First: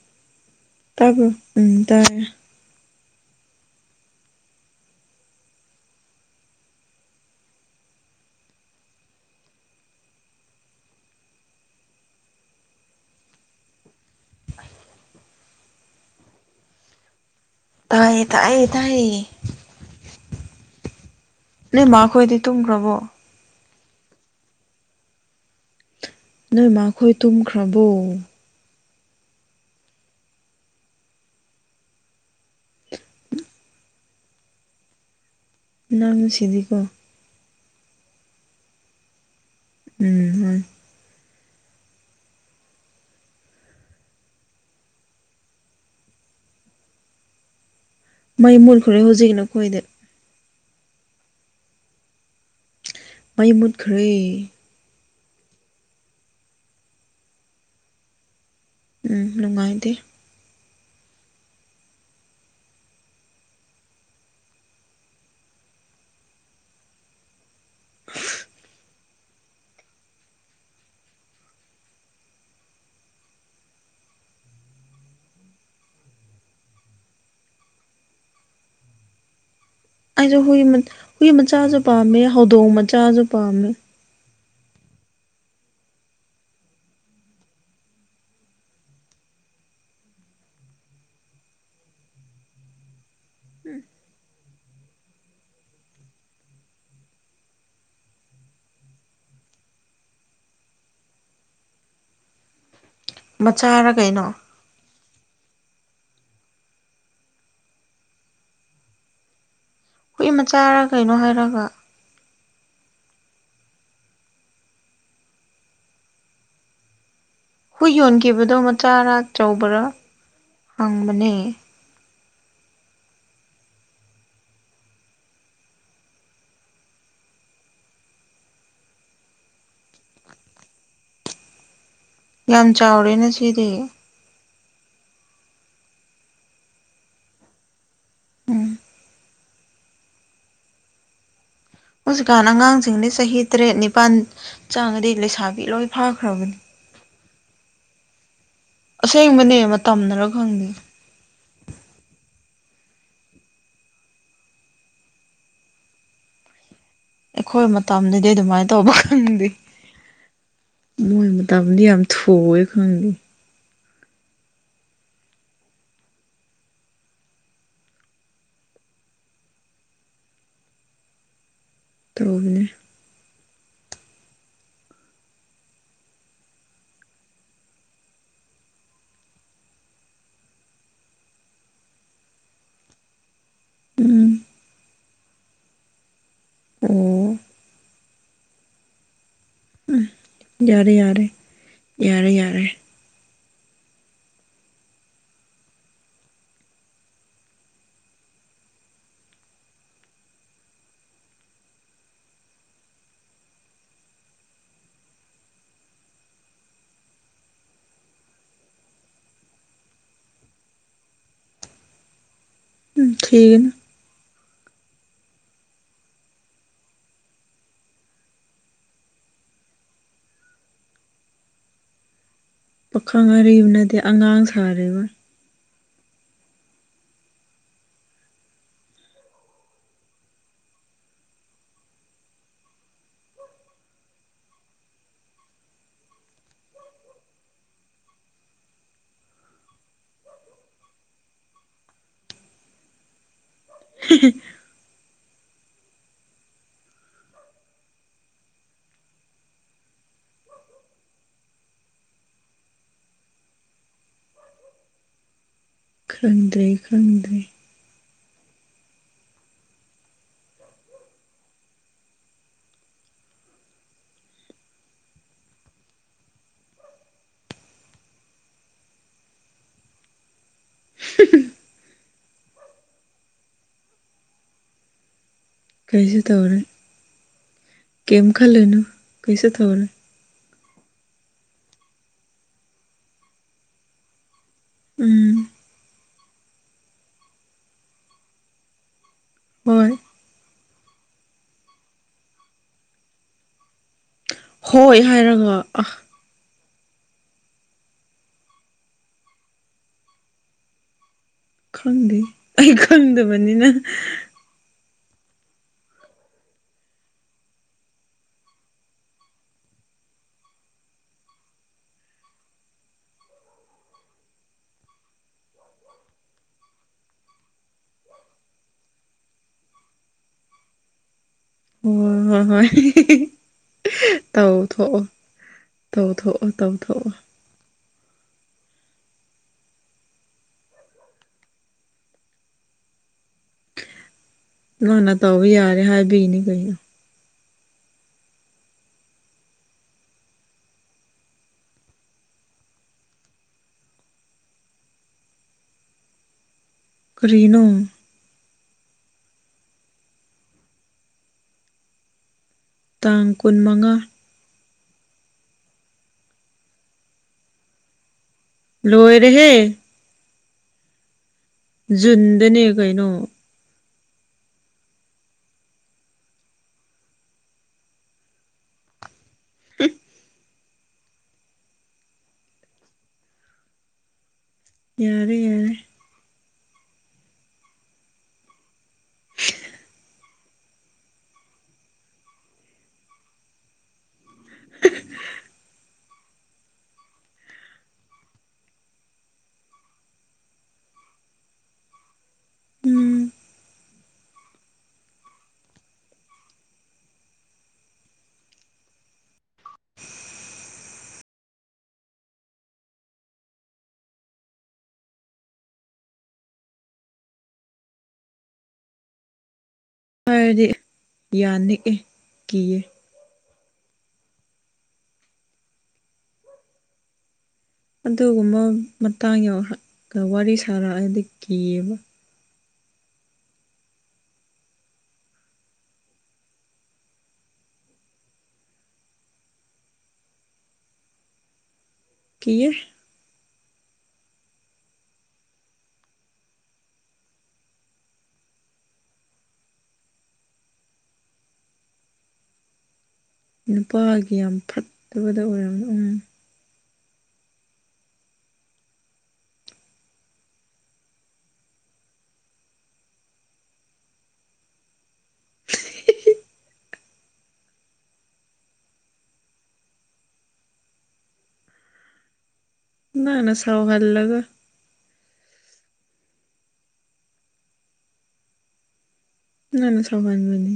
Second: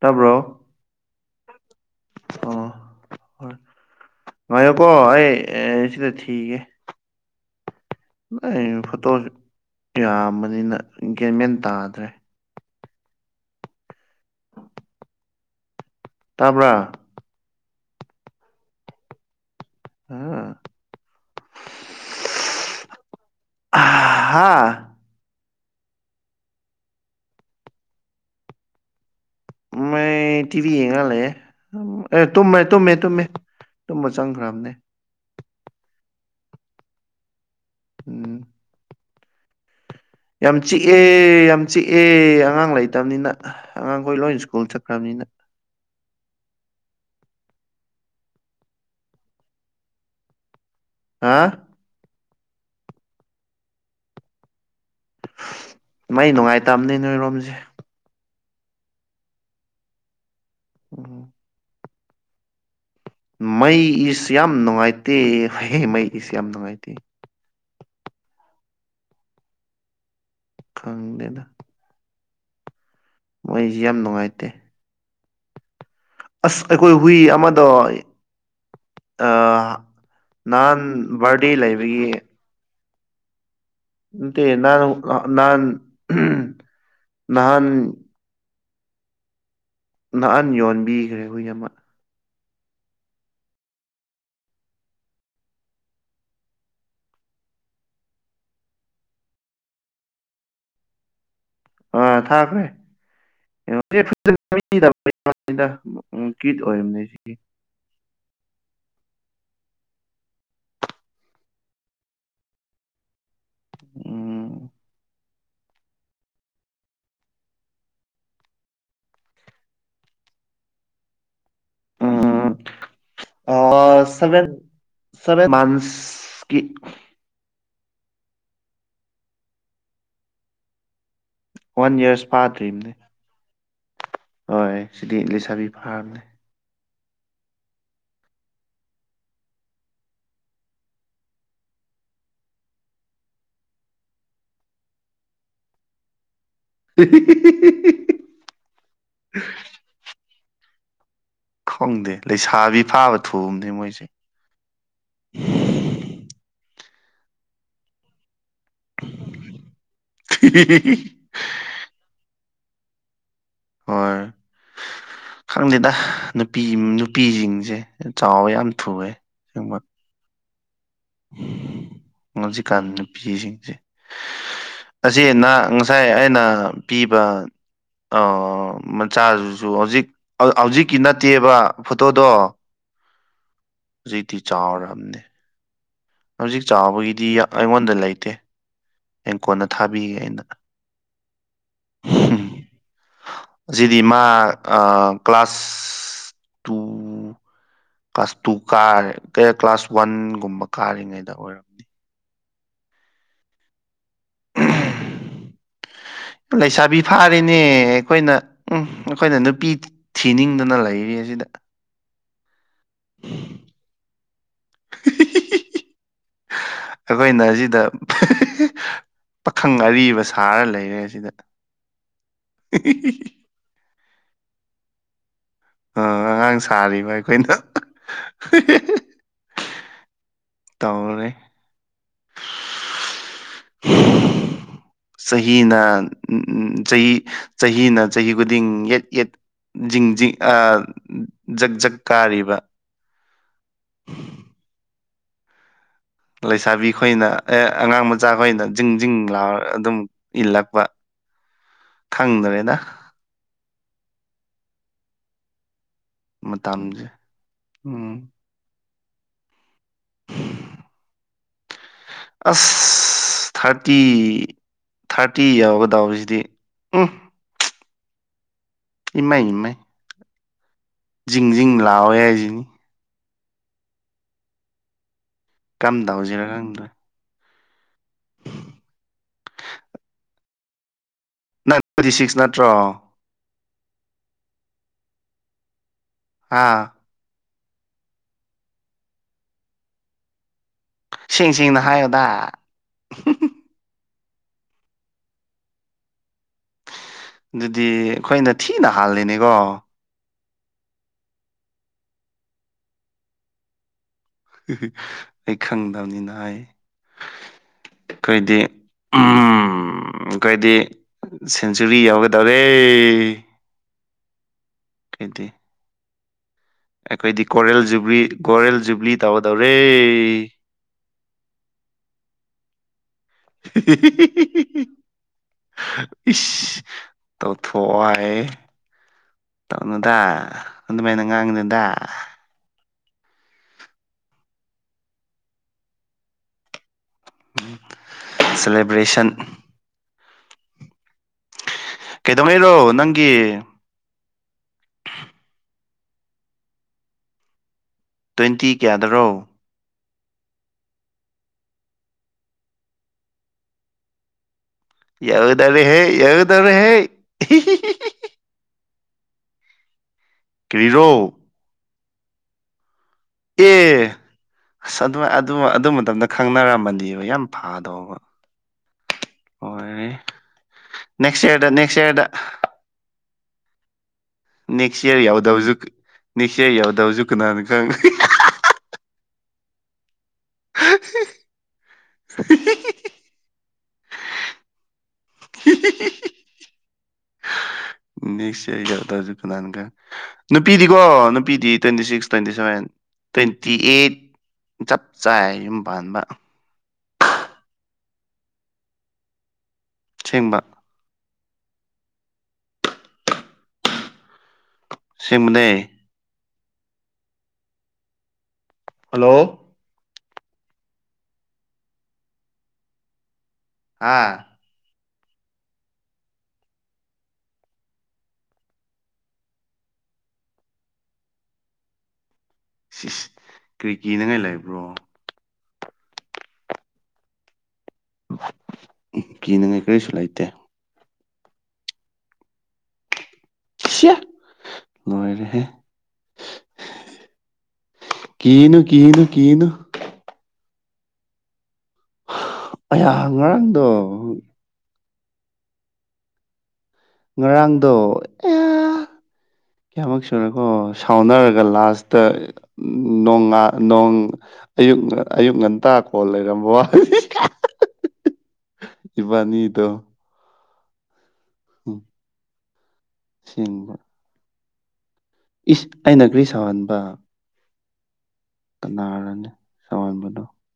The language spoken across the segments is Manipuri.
ꯇꯥꯕ꯭ꯔꯣ? ꯇꯥꯕ꯭ꯔꯣ? ꯎꯝ ꯇꯥꯏꯌꯦ꯫ ꯉꯥꯢꯌꯣꯀꯣ ꯑꯩ ꯑꯦ ꯁꯤꯗ ꯊꯤꯒꯦ꯫ [unintelligible] ꯐꯣꯇꯣꯁꯨ ꯌꯥꯝꯕꯅꯤꯅ ꯒꯦꯟꯃꯦꯟ ꯇꯥꯗ꯭ꯔꯦ꯫ ꯇꯥꯕ꯭ꯔꯥ? ꯇꯥꯏꯌꯦ ꯇꯥꯏꯌꯦ ꯇꯥꯏꯌꯦ꯫ ꯑꯥ ꯅꯣꯢ ꯃꯥ ꯈꯣꯏꯗꯤ ꯇꯨꯝꯈ꯭ꯔꯕꯣ? [unintelligible] ꯍꯥꯥ ꯅꯣꯏ ꯃꯥꯈꯣꯏ ꯇꯨꯝꯈ꯭ꯔꯕꯣ? ꯃꯩ ꯇꯤꯚꯤ ꯌꯦꯡꯉ ꯂꯩꯌꯦ꯫ ꯑꯦ ꯇꯨꯝꯃꯦ ꯇꯨꯝꯃꯦ ꯇꯨꯝꯃꯦ ꯇꯨꯝꯕ ꯆꯪꯈ꯭ꯔꯕꯅꯦ꯫ ꯅꯪ ꯁꯤꯗꯤꯀꯣ꯫ ꯎꯝ ꯎꯝ ꯌꯥꯝ ꯍꯣꯏ ꯆꯤꯛ ꯑꯦ ꯌꯥꯝ ꯆꯤꯛꯑꯦ ꯑꯉꯥꯡ ꯂꯩꯇꯕꯅꯤꯅ ꯑꯉꯥꯡꯈꯣꯏ ꯂꯣꯏ ꯁ꯭ꯀꯨꯜ ꯆꯠꯈ꯭ꯔꯕꯅꯤꯅ꯫ ꯃꯩ ꯃꯨꯠꯈ꯭ꯔꯦ ꯍꯧꯖꯤꯛ ꯅꯈꯣꯏꯗ꯫ ꯍꯥ ꯃꯩ ꯃꯨꯠꯈ꯭ꯔꯦ꯫ ꯃꯩ ꯅꯨꯉꯥꯏꯇꯝꯅꯦ ꯅꯣꯏꯔꯣꯝꯁꯦ꯫ ꯎꯝ ꯅꯨꯉꯥꯏꯇꯦ꯫ ꯎꯝ ꯃꯩ ꯏꯁ ꯌꯥꯝ ꯅꯨꯡꯉꯥꯏꯇꯦ ꯍꯩꯍꯦ ꯃꯩ ꯏꯁꯁꯤ ꯌꯥꯝ ꯅꯨꯡꯉꯥꯏꯇꯦ꯫ [unintelligible] ꯈꯪꯗꯦꯗ꯫ ꯃꯩꯖꯤ ꯌꯥꯝ ꯅꯨꯡꯉꯥꯏꯇꯦ꯫ ꯑꯁ ꯑꯩꯈꯣꯏ ꯍꯨꯏ ꯑꯃꯗꯣ ꯑꯥ ꯑꯩꯁꯨ ꯍꯨꯏ ꯅꯍꯥꯟ ꯍꯨꯏ ꯕꯥꯔꯗꯦ ꯃꯆꯥꯖꯨ ꯂꯩꯕꯒꯤ ꯄꯥꯝꯃꯦ ꯍꯧꯗꯣꯡ ꯃꯆꯥꯖꯨ ꯄꯥꯝꯃꯦ꯫ ꯅꯠꯇꯦ ꯅꯪ ꯅꯍꯥꯟ ꯅꯍꯥꯟ꯫ ꯅꯍꯥꯟ ꯌꯣꯟꯕꯤꯒ꯭ꯔꯦ ꯍꯨꯏ ꯑꯃ꯫ ꯑꯥ ꯊꯥꯈꯦ ꯃꯆꯥꯔ ꯀꯩꯅꯣ [unintelligible] [unintelligible] ꯀꯤꯠ ꯑꯣꯏꯕꯅꯦ꯫ ꯍꯨꯏ ꯃꯆꯥꯔ ꯀꯩꯅꯣ ꯍꯥꯏꯔꯒ꯫ ꯎꯝ ꯍꯨꯏ ꯌꯣꯟꯈꯤꯕꯗꯣ ꯃꯆꯥꯔ ꯑꯆꯧꯕꯔꯥ ꯍꯪꯕꯅꯦ꯫ ꯎꯝ ꯑꯥ ꯁꯕꯦꯟ ꯁꯕꯦꯟ ꯃꯟꯁꯀꯤ꯫ One years. ꯌꯥꯝ ꯐꯥꯗ꯭ꯔꯤꯕꯅꯦ ꯆꯥꯎꯔꯦꯅ ꯁꯤꯗꯤ꯫ ꯍꯣꯏ ꯁꯤꯗꯤ ꯂꯩꯁꯥꯕꯤ ꯐꯥꯒ꯭ꯔꯦ꯫ ꯎꯝ ꯍꯧꯖꯤꯛꯀꯥꯟ ꯑꯉꯥꯡꯁꯤꯡꯗꯤ ꯆꯍꯤ ꯇꯔꯦꯠ ꯅꯤꯄꯥꯜ ꯆꯪꯉꯗꯤ ꯂꯩꯁꯥꯕꯤ ꯂꯣꯏ ꯐꯥꯈ꯭ꯔꯕꯅꯤ꯫ [unintelligible] ꯑꯁꯦꯡꯕꯅꯦ ꯃꯇꯝꯅꯔ ꯈꯪꯗꯦ꯫ ꯈꯪꯗꯦ ꯂꯩꯁꯥꯕꯤ ꯐꯥꯕ ꯊꯨꯕꯅꯦ ꯃꯣꯏꯁꯦ꯫ ꯑꯩꯈꯣꯏ ꯃꯇꯝꯗꯗꯤ ꯑꯗꯨꯃꯥꯏ ꯇꯧꯕ ꯈꯪꯗꯦ ꯃꯣꯏ ꯃꯠ ꯇꯝꯗꯤ ꯌꯥꯝ ꯊꯨꯋꯦ ꯈꯪꯗꯦ ꯍꯣꯏ [inaudible] ꯈꯪꯗꯦꯗ ꯅꯨꯄꯤ ꯅꯨꯄꯤꯖꯤꯡꯖꯦ ꯆꯥꯎꯋꯦ ꯌꯥꯝ ꯊꯨꯋꯦ ꯁꯦꯡꯕ ꯇꯧꯕꯅꯦ ꯍꯧꯖꯤꯛꯀꯥꯟ ꯅꯨꯄꯤꯁꯤꯡꯖꯦ ꯑꯁꯤ ꯅ ꯉꯁꯥꯏ ꯑꯩꯅ ꯄꯤꯕ ꯑꯣ ꯃꯆꯥꯗꯨꯁꯨ ꯍꯧꯖꯤꯛ ꯍꯧꯖꯤꯛꯀꯤ ꯅꯠꯇꯦꯕ ꯐꯣꯇꯣꯗꯣ ꯎꯝ ꯍꯨꯖꯤꯛꯇꯤ ꯆꯥꯎꯔꯝꯅꯦ ꯍꯧꯖꯤꯛ ꯆꯥꯎꯕꯒꯤꯗꯤ ꯑꯣ ꯌꯥ ꯑꯩꯉꯣꯟꯗ ꯂꯩꯇꯦ ꯍꯌꯦꯡ ꯀꯣꯟꯅ ꯎꯝ ꯊꯥꯕꯤꯒꯦ ꯑꯩꯅ ꯌꯥꯔꯦ ꯌꯥꯔꯦ ꯌꯥꯔꯦ ꯌꯥꯔꯦ ꯑꯁꯤꯗꯤ ꯃꯥ ꯑꯥ ꯀ꯭ꯂꯥꯁ ꯇꯨ ꯀ꯭ꯂꯥꯁ ꯇꯨ ꯀꯥꯔꯦ ꯀꯦ ꯀ꯭ꯂꯥꯁ ꯋꯥꯟꯒꯨꯝꯕ ꯀꯥꯔꯤꯉꯩꯗ ꯑꯣꯏꯔꯝ [inaudible] ꯂꯩꯁꯥꯕꯤ ꯐꯥꯔꯤꯅꯦ ꯑꯩꯈꯣꯏꯅ ꯎꯝ ꯑꯩꯈꯣꯏꯅ ꯅꯨꯄꯤ ꯊꯤꯅꯤꯡꯗꯅ ꯂꯩꯔꯤ ꯑꯁꯤꯗ ꯎꯝ ꯊꯤꯒꯥꯅꯨ ꯑꯈꯣꯏꯅ ꯑꯖꯤꯗꯥ ꯄꯥꯈꯪ ꯑꯔꯤꯕ ꯁꯥꯔ ꯂꯩꯔꯦ ꯁꯤꯗꯥ ꯄꯥꯈꯪ ꯑꯔꯤꯕꯅꯗꯤ ꯑꯉꯥꯡ ꯁꯥꯔꯤꯕ ꯑꯥ ꯑꯉꯥꯡ ꯁꯥꯔꯤꯕ ꯑꯩꯈꯣꯏꯅ ꯇꯧꯔꯦ [inaudible] ꯆꯍꯤꯅ ꯎꯝ ꯎꯝ ꯆꯍꯤ ꯆꯍꯤꯅ ꯆꯍꯤ ꯈꯨꯗꯤꯡ ꯌꯦꯠ ꯌꯦꯠ ꯖꯤꯡ ꯖꯤꯡ ꯑꯥ ꯖꯛ ꯖꯛ ꯀꯥꯔꯤꯕ [unintelligible] ꯂꯩꯁꯥꯕꯤ ꯈꯣꯏꯅ ꯑꯦ ꯑꯉꯥꯡ ꯃꯆꯥ ꯈꯣꯏꯅ ꯖꯤꯡ ꯖꯤꯡ ꯂꯥꯎꯔꯒ ꯑꯗꯨꯝ ꯏꯜꯂꯛꯄ ꯈꯪꯗ꯭ꯔꯦꯗ ꯈꯪꯗ꯭ꯔꯦ ꯃꯇꯝꯁꯦ ꯈꯪꯗ꯭ꯔꯦ ꯎꯝ [unintelligible] ꯑꯁ ꯊꯥꯔꯇꯤ ꯊꯥꯔꯇꯤ ꯌꯧꯒꯥꯗꯧꯔꯤꯖꯤꯗꯤ ꯎꯝ ꯏꯃꯥꯏ ꯏꯃꯥꯏ ꯖꯤꯡ ꯖꯤꯡ ꯂꯥꯎꯑꯦ ꯍꯥꯏꯖꯤꯅꯤ ꯀꯝ ꯀꯩꯁꯨ ꯇꯧꯁꯤꯔꯥ ꯇꯧꯔꯣꯏ ꯈꯪꯗ꯭ꯔꯦ ꯀꯩꯝ ꯈꯜꯂꯨꯅꯨ ꯀꯩꯁꯨ ꯇꯧꯔꯣꯏ ꯅꯥꯠ [unintelligible] ꯁꯤꯛꯁ ꯅꯠꯇ꯭ꯔꯣ ꯎꯝ ꯑꯥ ꯍꯣꯏ ꯁꯦꯡ ꯁꯦꯡꯅ ꯍꯥꯏꯌꯣꯗ ꯍꯣꯏ ꯍꯥꯏꯔꯒ ꯑꯥ ꯑꯗꯨꯗꯤ ꯑꯩꯈꯣꯏꯅ ꯊꯤꯅ ꯍꯥꯜꯂꯤꯅꯦꯒꯣ ꯈꯪꯗꯦ ꯑꯩ ꯈꯪꯗꯕꯅꯤꯅ ꯑꯩ ꯈꯪꯗꯕꯅꯤꯅ ꯍꯥꯏ [inaudible] ꯑꯩꯈꯣꯏ ꯗꯤ ꯎꯝ ꯑꯩꯈꯣꯏꯗꯤ ꯁꯦꯟꯆꯨꯔꯤ ꯌꯥꯎꯒꯗꯧꯔꯦ ꯈꯣꯏꯗꯤ ꯑꯩꯈꯣꯏꯗꯤ ꯀꯣꯔꯦꯜ ꯖꯨꯕ꯭ꯂꯤ ꯀꯣꯔꯔꯦꯜ ꯖꯨꯕ꯭ꯂꯤ ꯇꯧꯗꯧꯔꯦ ꯑꯣ ꯍꯣꯏ ꯍꯣꯏ ꯇꯧ ꯊꯣꯛꯑꯣ ꯇꯧꯊꯣꯛꯑꯣ ꯏꯁ ꯇꯧꯊꯣꯛꯑꯣ ꯇꯧꯊꯣꯛꯑꯣ ꯍꯥꯏꯌꯦ ꯇꯧꯅꯨꯗ ꯑꯗꯨꯃꯥꯏꯅ ꯉꯥꯡꯒꯅꯨꯗ ꯅꯪꯅ ꯇꯧꯕ ꯌꯥꯔꯦ ꯍꯥꯏꯕꯤꯒꯤꯅꯤ ꯀꯩꯅꯣ ꯎꯝ ꯁꯦꯂꯦꯕ꯭ꯔꯦꯁꯟ ꯀꯩꯗꯧꯅꯩꯔꯣ ꯅꯪꯒꯤ ꯀꯔꯤꯅꯣ ꯇ꯭ꯋꯦꯟꯇꯤ ꯀꯌꯥꯗꯔꯣ ꯇꯥꯡ ꯀꯨꯟ ꯃꯉꯥ ꯌꯧꯒꯗꯧꯔꯦꯍꯦ ꯌꯧꯒꯗꯧꯔꯦꯍꯦ ꯂꯣꯏꯔꯦꯍꯦ ꯀꯔꯤꯔꯣ ꯖꯨꯟꯗꯅꯦ ꯀꯩꯅꯣ ꯑꯦ ꯑꯁ ꯑꯗꯨ ꯑꯗꯨ ꯑꯗꯨ ꯃꯇꯝꯗ ꯈꯪꯅꯔꯝꯃꯗꯤ ꯌꯥꯝ ꯐꯥꯗꯧꯕ [inaudible] ꯍꯣꯏ ꯅꯦꯛꯁ ꯏꯌꯥꯔꯗ ꯅꯦꯛꯁ ꯏꯌꯥꯔꯗ ꯅꯦꯛꯁ ꯏꯌꯔ ꯌꯥꯔꯦ ꯌꯥꯔꯦ ꯌꯥꯎꯗꯕꯖꯨ ꯅꯦꯛꯁ ꯏꯌꯔ ꯌꯥꯎꯗꯕꯖꯨ ꯀꯅꯥꯅ ꯈꯪ [unintelligible] ꯅꯦꯛꯁ ꯏꯌꯔ ꯌꯧꯗꯕꯖꯨ ꯀꯅꯥꯅ ꯈꯪ ꯅꯨꯄꯤꯗꯤꯀꯣ ꯅꯨꯄꯤꯗꯤ twenty six twenty seven um twenty eight ꯆꯞ ꯆꯥꯏ ꯌꯨꯝ ꯄꯥꯟꯕ [inaudible] ꯑꯁꯦꯡꯕ ꯑꯁꯦꯡꯕꯅꯦ ꯍꯜꯂꯣ ꯑꯥꯏꯔꯗꯤ ꯌꯥꯅꯤꯛꯑꯦ ꯀꯤꯌꯦ ꯑꯥ ꯑꯗꯨꯒꯨꯝꯕ ꯃꯇꯥꯡ ꯌꯧꯔꯛꯀ ꯋꯥꯔꯤ ꯁꯥꯔꯛꯑꯗꯤ ꯀꯤꯌꯦꯕ ꯏꯁ ꯏꯁ ꯀ꯭ꯔꯤ ꯀꯤꯅꯤꯡꯉꯥꯏ ꯂꯩꯕ꯭ꯔꯣ ꯀꯤꯅꯤꯡꯉꯥꯏ ꯀꯔꯤꯁꯨ ꯂꯩꯇꯦ ꯀꯤꯌꯦ ꯁꯤꯌꯥ ꯂꯣꯢꯔꯦꯍꯦ ꯀꯤꯅꯨ ꯀꯤꯅꯨ ꯀꯤꯅꯨ [inaudible] ꯑꯩꯌ ꯉꯔꯥꯡ ꯅꯨꯄꯥꯒꯤ ꯌꯥꯝ ꯐꯠꯇꯕꯗ ꯑꯣꯢꯔꯝ ꯎꯝ ꯉꯔꯥꯡꯗꯣ ꯑꯦꯌꯥ ꯀꯌꯥꯃꯨꯛ ꯁꯨꯔꯦꯀꯣ ꯁꯥꯎꯅꯔꯒ ꯂꯥꯁꯇ ꯅꯣꯡꯉꯥ ꯅꯣꯡ ꯑꯌꯨꯛ ꯑꯥ ꯑꯌꯨꯛ ꯉꯟꯇꯥ ꯀꯣꯜ ꯂꯩꯔꯝꯕ ꯋꯥꯅꯤ ꯏꯕꯅꯤꯗꯣ ꯍꯨꯝ ꯅꯪꯅ ꯁꯥꯎ ꯍꯜꯂꯒ ꯏꯁ ꯑꯩꯅ ꯀ꯭ꯔꯤ ꯁꯥꯎꯍꯟꯕ ꯀꯥꯅꯔꯅꯦ ꯅꯪꯅ ꯁꯥꯎꯍꯟꯕꯅꯤ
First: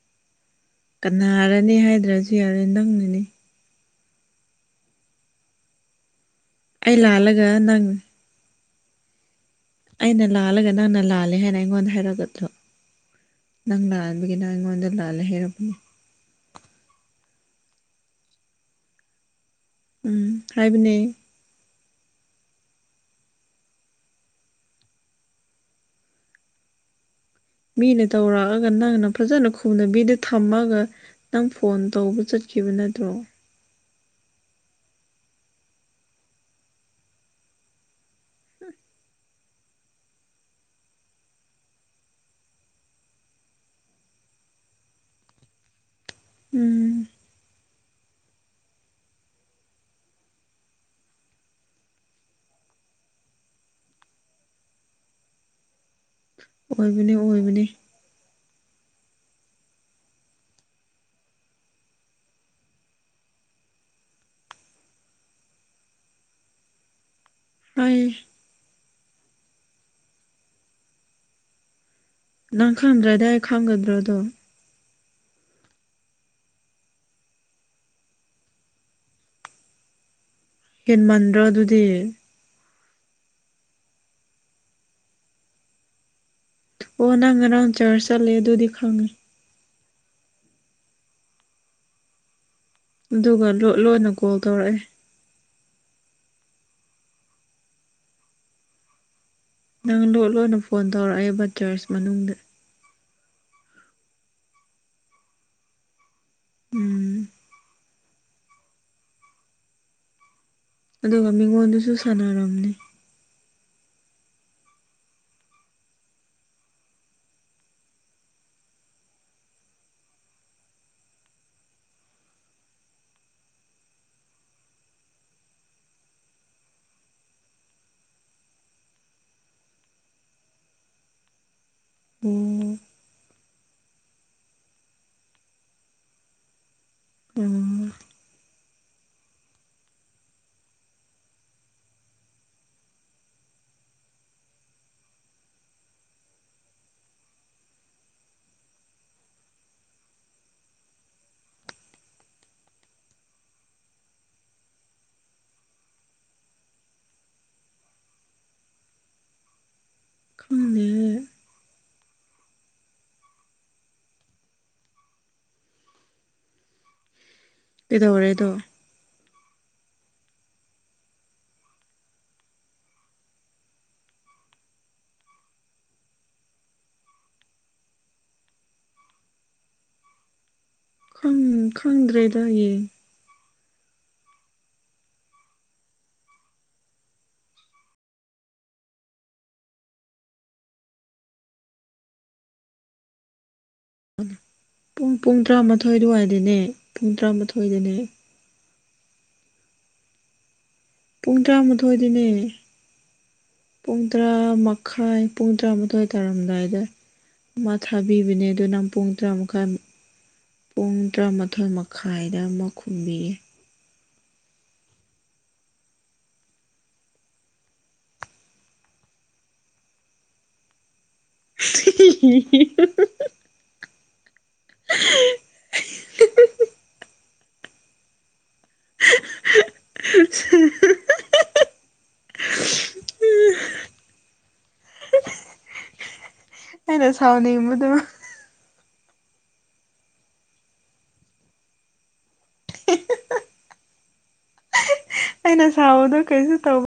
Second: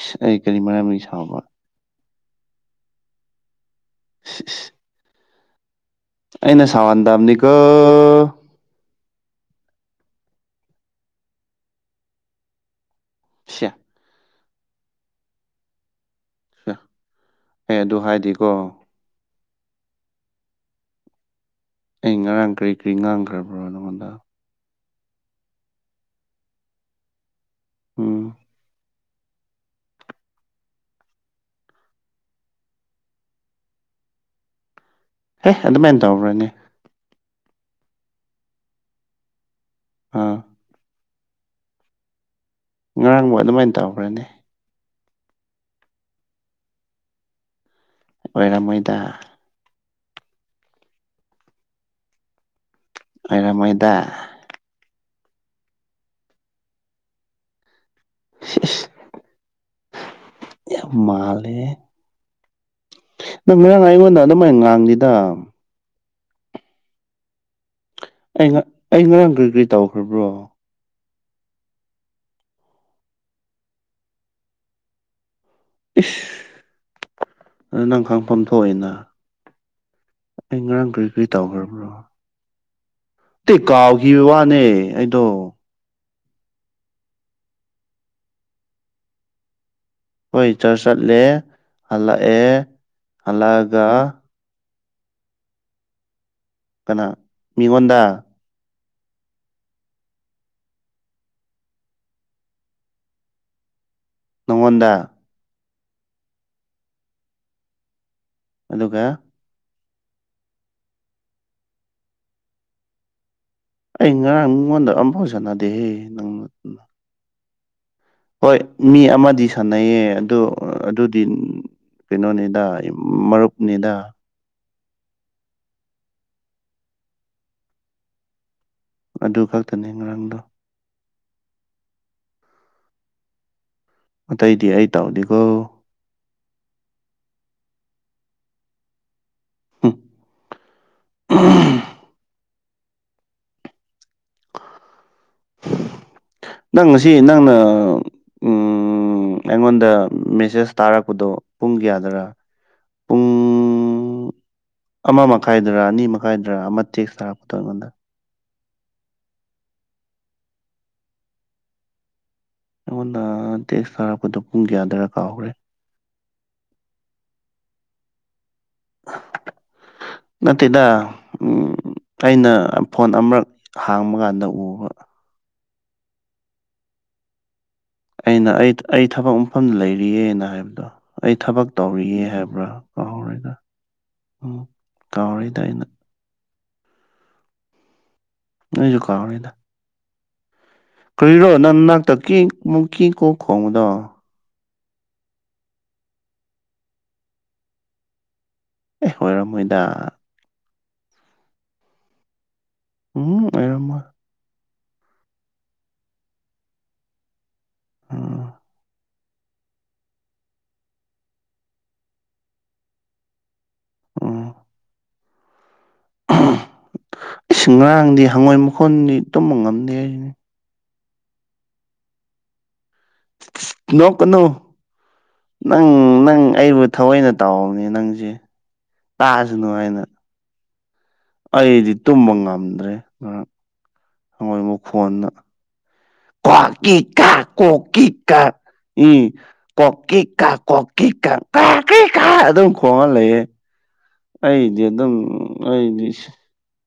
ꯏꯁ ꯑꯩ ꯀꯔꯤ ꯃꯔꯝ ꯂꯩ ꯁꯥꯎꯕ ꯅꯦ ꯍꯥꯢꯗ꯭ꯔꯁꯨ ꯌꯥꯔꯦ ꯅꯪꯅꯅꯤ ꯏꯁ ꯏꯁ ꯑꯩꯅ ꯑꯩ ꯂꯥꯜꯂꯒ ꯁꯥꯎꯍꯟꯗꯕꯅꯤꯀꯣ ꯅꯪ ꯑꯩꯅ ꯂꯥꯜꯂꯒ ꯅꯪꯅ ꯂꯥꯜꯂꯦ ꯍꯥꯢꯅ ꯑꯩꯉꯣꯟꯗ ꯍꯥꯢꯔꯛꯒꯗ꯭ꯔꯣ ꯁꯤꯌꯥ ꯅꯪꯅ ꯗꯨꯒꯤ ꯅꯪ ꯑꯩꯉꯣꯟꯗ ꯂꯥꯜꯂꯦ ꯍꯥꯢꯔꯛꯄꯅꯤ ꯍ ꯑꯩ ꯑꯗꯨ ꯍꯥꯢꯗꯦꯀꯣ ꯎꯝ ꯍꯥꯢꯕꯅꯦ ꯑꯩ ꯉꯔꯥꯡ ꯀ꯭ꯔꯤ ꯀ꯭ꯔꯤ ꯉꯥꯡꯈ꯭ꯔꯕ꯭ꯔꯣ ꯅꯪꯉꯣꯟꯗ ꯃꯤꯅ ꯎꯝ ꯇꯧꯔꯛꯑꯒ ꯅꯪꯅ ꯐꯖꯅ ꯈꯨ ꯅꯕꯤꯗ ꯊꯝꯃꯒ ꯅꯪ ꯐꯣꯟ ꯇꯧꯕ ꯆꯠꯈꯤꯕ ꯅꯠꯇ꯭ꯔꯣ ꯍꯦ ꯑꯗꯨꯃꯥꯢꯅ ꯇꯧꯕ꯭ꯔꯅꯦ ꯑꯥ ꯉꯔꯥꯡꯕꯨ ꯑꯗꯨꯃꯥꯢꯅ ꯇꯧꯕ꯭ꯔꯅꯦ ꯎꯝ ꯑꯣꯢꯔꯝ ꯃꯣꯢꯗ ꯑꯩꯔꯝꯃꯣꯢꯗ ꯑꯣꯢꯕꯅꯦ ꯑꯣꯢꯕꯅꯦ ꯁꯤ ꯏꯁ ꯌꯥꯝ ꯃꯥꯜꯂꯦꯍꯦ ꯅꯪ ꯉꯔꯥꯡ ꯑꯩꯉꯣꯟꯗ ꯑꯗꯨꯃꯥꯢꯅ ꯉꯥꯡꯗꯦꯗ ꯑꯩ ꯑꯩ ꯉ ꯑꯩ ꯉꯔꯥꯡ ꯀꯔꯤ ꯀꯔꯤ ꯇꯧꯈ꯭ꯔꯕ꯭ꯔꯣ ꯅꯪ ꯈꯪꯗ꯭ꯔꯗꯤ ꯑꯩ ꯈꯪꯒꯗ꯭ꯔꯣ ꯑꯗꯣ ꯏꯁ ꯑ ꯅꯪ ꯈꯪꯐꯝ ꯊꯣꯛꯏꯅ ꯑꯩ ꯉꯔꯥꯡ ꯀꯔꯤ ꯀꯔꯤ ꯍꯦꯟꯃꯟꯗ꯭ꯔꯣ ꯑꯗꯨꯗꯤ ꯇꯧꯈ꯭ꯔꯕ꯭ꯔꯣ ꯇꯦ ꯀꯥꯎꯈꯤꯕ ꯋꯥꯅꯦ ꯑꯩꯗꯣ ꯑꯣ ꯅꯪ ꯉꯔꯥꯡ ꯆꯥꯔꯁ ꯆꯠꯂꯦ ꯑꯗꯨꯗꯤ ꯈꯪꯉꯦ ꯍꯣꯢ ꯆꯔꯁ ꯆꯠꯂꯦ ꯍꯜꯂꯛꯑꯦ ꯑꯗꯨꯒ ꯂꯣ ꯍꯜꯂꯛꯑꯒ ꯂꯣꯟꯅ ꯀꯣꯜ ꯇꯧꯔꯛꯑꯦ ꯀꯅꯥ ꯃꯤꯉꯣꯟꯗ ꯅꯪ ꯂꯣꯠ ꯂꯣꯟꯅ ꯐꯣꯟ ꯇꯧꯔꯛꯑꯦꯕ ꯆ꯭ꯔꯁ ꯃꯅꯨꯡꯗ ꯅꯪꯉꯣꯟꯗ ꯎꯝ ꯑꯗꯨꯒ ꯑꯗꯨꯒ ꯃꯤꯉꯣꯟꯗꯁꯨ ꯁꯥꯟꯅꯔꯝꯅꯤ ꯑꯩ ꯉꯔꯥꯡ ꯃꯤꯉꯣꯟꯗ ꯑꯝꯐꯥꯎ ꯁꯥꯟꯅꯗꯦ ꯍꯦ ꯅꯪ ꯍꯣꯢ ꯃꯤ ꯑꯃꯗꯤ ꯁꯥꯟꯅꯩꯌꯦ ꯑꯗꯣ ꯑꯗꯨꯗꯤ ꯀꯩꯅꯣꯅꯤꯗ ꯃꯔꯨꯞꯅꯤꯗ ꯑꯗꯨ ꯈꯛꯇꯅꯦ ꯉꯔꯥꯡꯗꯣ ꯎꯝ ꯑꯇꯩꯗꯤ ꯑꯩ ꯇꯧꯗꯦꯀꯣ ꯎꯝ ꯍꯨꯛ [unintelligible] [inaudible] ꯅꯪ ꯉꯁꯤ ꯅꯪꯅ ꯎꯝ ꯎꯝ ꯑꯩꯉꯣꯟꯗ ꯃꯦꯁꯦꯁ ꯊꯥꯔꯛꯄꯗꯣ ꯄꯨꯡ ꯀꯌꯥꯗꯔ [inaudible] ꯎꯝ ꯑꯃ ꯃꯈꯥꯢꯗꯔ ꯑꯅꯤ ꯃꯈꯥꯢꯗꯔ ꯑꯃ ꯇꯦꯛꯁ ꯇꯥꯔꯛꯄꯗꯣ ꯑꯩꯉꯣꯟꯗ ꯈꯪꯗꯦ ꯑꯩꯉꯣꯟꯗ ꯇꯦꯛꯁ ꯊꯥꯔꯛꯄꯗꯣ ꯄꯨꯡ ꯀꯌꯥꯗꯔ ꯀꯥꯎꯈ꯭ꯔꯦ ꯀꯩꯗꯧꯔꯦ ꯑꯗꯣ ꯅꯠꯇꯦꯗ ꯎꯝ ꯑꯩꯅ ꯐꯣꯟ ꯑꯃꯔꯛ ꯍꯥꯡꯕ ꯀꯥꯟꯗ ꯎꯕ ꯑꯩꯅ ꯑꯩ ꯑꯩ ꯊꯕꯛ ꯃꯐꯝꯗ ꯂꯩꯔꯤꯑꯦꯅ ꯍꯥꯢꯕꯗꯣ ꯑꯩ ꯈꯪ ꯊꯕꯛ ꯇꯧꯔꯤꯌꯦ ꯈꯪꯗ꯭ꯔꯦꯗ ꯍꯥꯢꯕ꯭ꯔꯥ ꯌꯦꯡ ꯀꯥꯎꯔꯦꯗ ꯎꯝ ꯀꯥꯎꯔꯦꯗ ꯑꯩꯅ ꯅꯣꯢꯖꯨ ꯀꯥꯎꯔꯦꯗ ꯀꯔꯤꯔꯣ ꯅꯪ ꯅꯥꯛꯇ ꯀꯤꯛ ꯃꯨꯛ ꯀꯤ ꯀꯣꯛ ꯈꯣꯡꯕꯗꯣ ꯎꯝ ꯄꯨꯡ ꯄꯨꯡ ꯇꯔꯥꯃꯥꯊꯣꯢ ꯑꯗꯨꯋꯥꯢꯗꯅꯦ ꯄꯨꯡ ꯇꯔꯥꯃꯥꯊꯣꯢꯗꯅꯦ ꯑꯦ ꯑꯣꯢꯔꯝꯃꯣꯢꯗ ꯄꯨꯡ ꯇꯔꯥꯃꯥꯊꯣꯢꯗꯅꯦ ꯎꯝ ꯄꯨꯡ ꯑꯣꯏꯔꯝꯃꯣꯏ ꯇꯔꯥꯃꯛ ꯈꯥꯢ ꯄꯨꯡ ꯇꯔꯥꯃꯥꯊꯣꯢ ꯇꯥꯔꯝꯗꯥꯢꯗ ꯃꯥ ꯊꯥꯕꯤꯕꯅꯦ ꯎꯝ ꯑꯗꯨ ꯅꯪ ꯄꯨꯡ ꯇꯔꯥꯃꯥꯢ ꯄꯨꯡ ꯇꯔꯥꯃꯥꯊꯣꯢ ꯃꯈꯥꯢꯗ ꯑꯃ ꯈꯨꯝꯕꯤꯌꯦ ꯑꯣ ꯏꯁ ꯉꯔꯥꯡꯗꯤ ꯍꯪꯉꯣꯢ ꯃꯈꯣꯟꯗꯤ ꯇꯨꯝꯕ ꯉꯝꯗꯦ ꯍꯥꯏꯖꯤꯅꯤ [unintelligible] ꯅꯣꯛꯀꯅꯨ ꯅꯪ ꯅꯪ ꯑꯩꯕꯨ ꯊꯑꯣꯢꯅ ꯇꯧꯕꯅꯦ ꯅꯪꯁꯦ ꯇꯥꯖꯅꯨ ꯍꯥꯢꯅ [unintelligible] ꯑꯩꯗꯤ ꯇꯨꯝꯕ ꯉꯝꯗ꯭ꯔꯦ ꯉꯔꯥꯡ ꯍꯪꯉꯣꯢ ꯃꯈꯣꯟꯅ ꯀ꯭ꯋꯥꯠ ꯀꯦ ꯑꯩꯅ ꯀꯥꯛ ꯀꯣꯛ ꯁꯥꯎꯅꯤꯡꯕꯗꯣ ꯀꯤ ꯀꯥ ꯎꯝ ꯀꯣꯛ ꯀꯤ ꯀꯥ ꯀꯣꯛ ꯀꯤ ꯀꯥ ꯀꯥꯛ ꯀꯤ ꯀꯥ ꯑꯗꯨꯝ ꯈꯣꯡꯉ ꯂꯩꯌꯦ ꯑꯩꯗꯤ ꯑꯗꯨꯝ ꯑꯩꯅ ꯑꯩꯗꯤ ꯁꯥꯎꯕꯗꯣ ꯀꯩꯁꯨ ꯇꯧ